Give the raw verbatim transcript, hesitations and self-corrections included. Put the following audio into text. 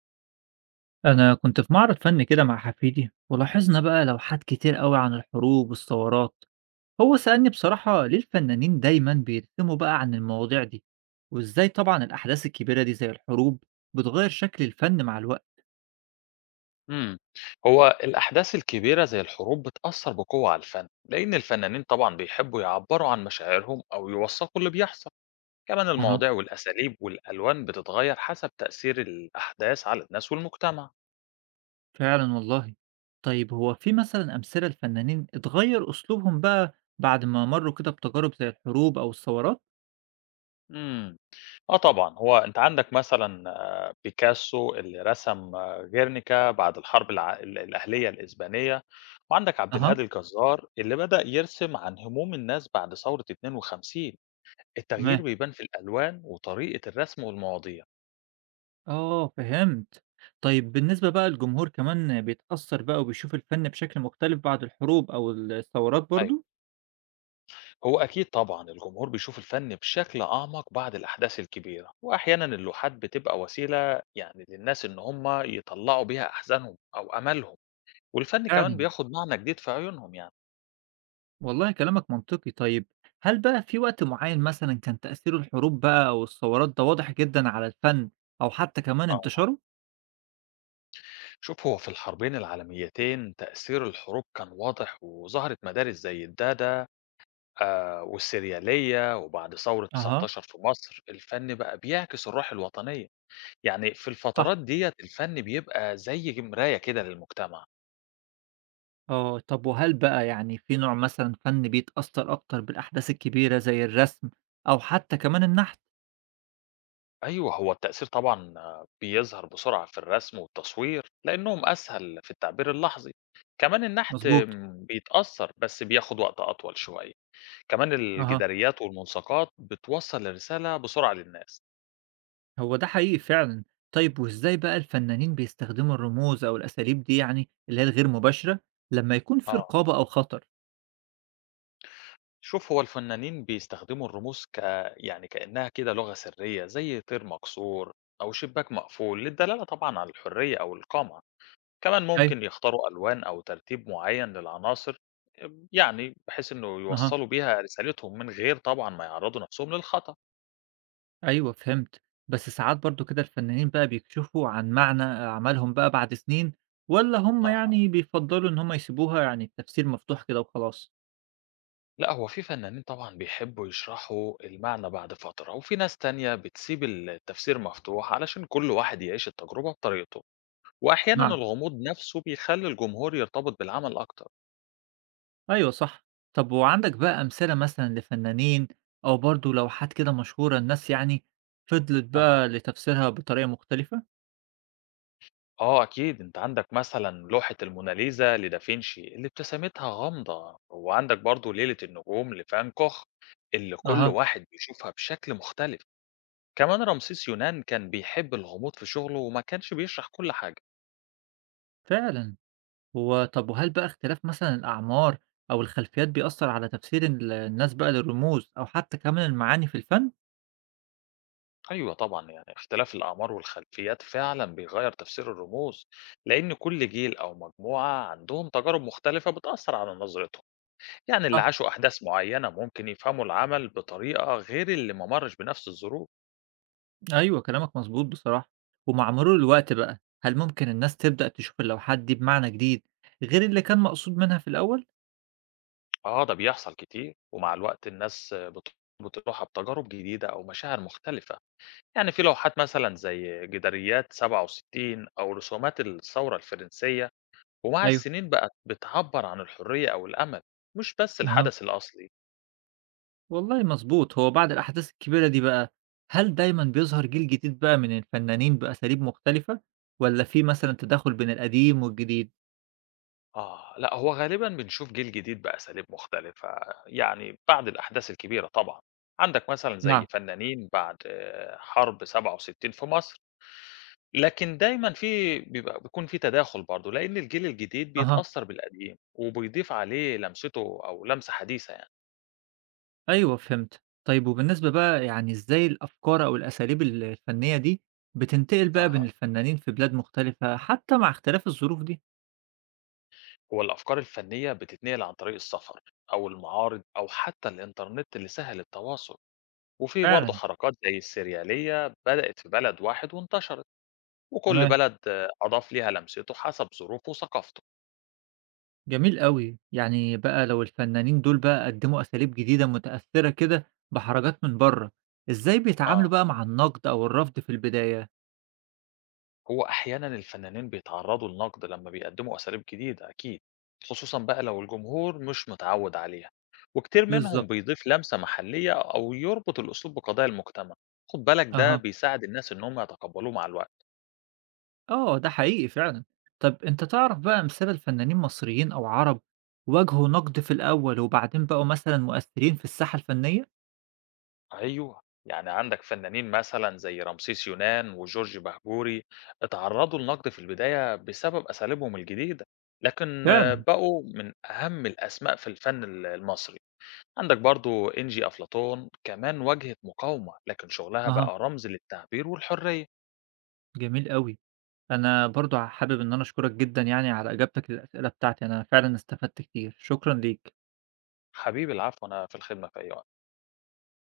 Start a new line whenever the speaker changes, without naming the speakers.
أنا كنت في معرض فن كده مع حفيدي ولاحظنا بقى لوحات كتير قوي عن الحروب والثورات. هو سألني بصراحة ليه الفنانين دايما بيرسموا بقى عن المواضيع دي وإزاي طبعا الأحداث الكبيرة دي زي الحروب بتغير شكل الفن مع الوقت.
امم هو الأحداث الكبيرة زي الحروب بتأثر بقوة على الفن لأن الفنانين طبعا بيحبوا يعبروا عن مشاعرهم أو يوثقوا اللي بيحصل. كمان
أها،
المواضيع والأساليب والألوان بتتغير حسب تأثير الأحداث على الناس والمجتمع.
فعلا والله. طيب هو في مثلا أمثلة لفنانين اتغير أسلوبهم بقى بعد ما مروا كده بتجارب زي الحروب أو الثورات؟
امم اه، طبعا هو انت عندك مثلا آه، بيكاسو اللي رسم آه، غيرنيكا بعد الحرب الع... ال- الأهلية الإسبانية. وعندك عبد
أها،
الهادي الجزار اللي بدأ يرسم عن هموم الناس بعد ثورة اتنين وخمسين. التغيير
تمام،
بيبان في الألوان وطريقة الرسم والمواضيع.
آه فهمت. طيب بالنسبة بقى للجمهور كمان بيتأثّر بقى وبيشوف الفن بشكل مختلف بعد الحروب أو الثورات
أيوة،
برضه؟
هو أكيد طبعا الجمهور بيشوف الفن بشكل أعمق بعد الأحداث الكبيرة، وأحيانا اللوحات بتبقى وسيلة يعني للناس إن هم يطلعوا بيها أحزانهم أو أملهم، والفن كمان
فعلا
بياخد معنى جديد في عيونهم يعني.
والله، كلامك منطقي. طيب هل بقى في وقت معين مثلًا كان تأثير الحروب بقى أو الثورات ده واضح جدًا على الفن أو حتى كمان
آه،
انتشاره؟
شوف، هو في الحربين العالميتين تأثير الحروب كان واضح وظهرت مدارس زي الدادا آه والسريالية، وبعد ثورة
اها،
تسعة عشر في مصر الفن بقى بيعكس الروح الوطنية. يعني في
صح.
الفترات ديّة الفن بيبقى زي مراية كده للمجتمع.
آه طب وهل بقى يعني في نوع مثلًا فن بيتأثّر أكتر بالأحداث الكبيرة زي الرسم أو حتى كمان النحت؟
أيوه، هو التأثير طبعًا آه، بيظهر بسرعة في الرسم والتصوير، لإنهم أسهل في التعبير اللحظي. كمان النحت
مظبوط.
آمم، بيتأثّر، بس بياخد وقت أطول شوية. كمان
اها،
الجداريات والملصقات بتوصّل الرسالة بسرعة للناس.
هو ده حقيقي فعلًا. طيب وإزاي بقى الفنانين بيستخدموا الرموز أو الأساليب دي يعني اللي هي الغير مباشرة لمّا يكون في
آه.
رقابة أو خطر؟
شوف، هو الفنانين بيستخدموا الرموز ك يعني كإنها كده لغة سرية زي طير مكسور أو شباك مقفول للدلالة طبعًا على الحرية أو القمع. كمان
أيوه،
ممكن يختاروا ألوان أو ترتيب معين للعناصر، آمم، يعني بحيث إنه
أها،
يوصلوا بيها رسالتهم من غير طبعا ما يعرضوا نفسهم للخطأ.
أيوه فهمت. بس ساعات برضه كده الفنانين بقى بيكشفوا عن معنى أعمالهم بقى بعد سنين والّا هم
أها،
يعني بيفضّلوا إن هم يسيبوها يعني التفسير مفتوح كده وخلاص؟
لا، هو في فنانين طبعا بيحبوا يشرحوا المعنى بعد فترة، وفي ناس تانية بتسيب التفسير مفتوح علشان كل واحد يعيش التجربة بطريقته، وأحيانا
نعم،
الغموض نفسه بيخلي الجمهور يرتبط بالعمل أكتر.
أيوه صح. طب وعندك بقى أمثلة مثلًا لفنانين أو برضه لوحات كده مشهورة الناس يعني فضلت بقى
أها،
لتفسيرها بطريقة مختلفة؟
آه، أكيد أنت عندك مثلا لوحة الموناليزا لدافنشي اللي ابتسامتها غامضة، وعندك برضو ليلة النجوم لفان كوخ اللي كل
أها،
واحد بيشوفها بشكل مختلف. كمان رمسيس يونان كان بيحب الغموض في شغله وما كانش بيشرح كل حاجة.
فعلًا. هو طب وهل بقى اختلاف مثلًا الأعمار أو الخلفيات بيأثّر على تفسير ال الناس بقى للرموز أو حتى كمان المعاني في الفن؟
أيوة، طبعا يعني اختلاف الأعمار والخلفيات فعلا بيغير تفسير الرموز، لأن كل جيل أو مجموعة عندهم تجارب مختلفة بتأثر على نظرتهم. يعني اللي
صح،
عاشوا أحداث معينة ممكن يفهموا العمل بطريقة غير اللي ما مرش بنفس الظروف.
أيوه كلامك مضبوط بصراحة. ومع مرور الوقت بقى هل ممكن الناس تبدأ تشوف اللوحات دي بمعنى جديد غير اللي كان مقصود منها في الأول؟
آه، ده بيحصل كتير، ومع الوقت الناس بت- بتروح بتجارب جديدة أو مشاعر مختلفة. يعني في لوحات مثلا زي جداريات سبعة وستين أو رسومات الثورة الفرنسية، ومع
أيوه،
السنين بقت بتعبر عن الحرية أو الأمل، مش بس
أها.
الحدث الأصلي.
والله مضبوط، هو بعد الأحداث الكبيرة دي بقى هل دايمًا بيظهر جيل جديد بقى من الفنانين بأساليب مختلفة والّا في مثلًا تداخل بين القديم والجديد؟
آه، لا، هو غالبا بنشوف جيل جديد بأساليب مختلفة، يعني بعد الأحداث الكبيرة طبعا. عندك مثلا زي
نعم،
فنانين بعد آه، حرب سبعة وستين في مصر، لكن دايمًا في بيبقى بيكون في تداخل برضه، لإن الجيل الجديد
أها،
بيتأثّر بالقديم، وبيضيف عليه لمسته أو لمسة حديثة يعني.
أيوه فهمت. طيب وبالنسبة بقى يعني إزاي الأفكار أو الأساليب ال الفنية دي بتنتقل بقى بين
أها،
الفنانين في بلاد مختلفة حتى مع اختلاف الظروف دي؟
هو الأفكار الفنية بتتنقل عن طريق السفر أو المعارض أو حتى الإنترنت اللي سهّل التواصل، وفي برضه
فعلا،
حركات زي السريالية بدأت في بلد واحد وانتشرت، وكل
تمام،
بلد آه، أضاف ليها لمسته حسب ظروفه وثقافته.
جميل أوي. يعني بقى لو الفنانين دول بقى قدموا أساليب جديدة متأثرة كده بحركات من بره، إزاي بيتعاملوا
آه،
بقى مع النقد أو الرفض في البداية؟
هو أحيانا الفنانين بيتعرضوا لنقد لما بيقدموا أساليب جديدة أكيد، خصوصا بقى لو الجمهور مش متعود عليها، وكتير منهم
بالظبط،
بيضيف لمسة محلية أو يربط الأسلوب بقضايا المجتمع. خد بالك ده
اها،
بيساعد الناس إنهم يتقبلوه مع الوقت.
آه ده حقيقي فعلا. طب أنت تعرف بقى أمثلة لفنانين مصريين أو عرب واجهوا نقد في الأول وبعدين بقوا مثلا مؤثرين في الساحة الفنية؟
أيوه، يعني عندك فنانين مثلا زي رمسيس يونان وجورج بهجوري اتعرضوا لنقد في البداية بسبب أساليبهم الجديدة، لكن آه،
فعلًا،
بقوا من أهم الأسماء في الفن المصري. عندك برضو إنجي أفلاطون كمان واجهت مقاومة، لكن شغلها
أها،
بقى رمز للتعبير والحرية.
جميل أوي. أنا برضه حابب إن أنا أشكرك جدًا يعني على إجابتك للأسئلة بتاعتي، أنا فعلًا استفدت كتير، شكرًا ليك.
حبيبي العفو، أنا في الخدمة في أي وقت.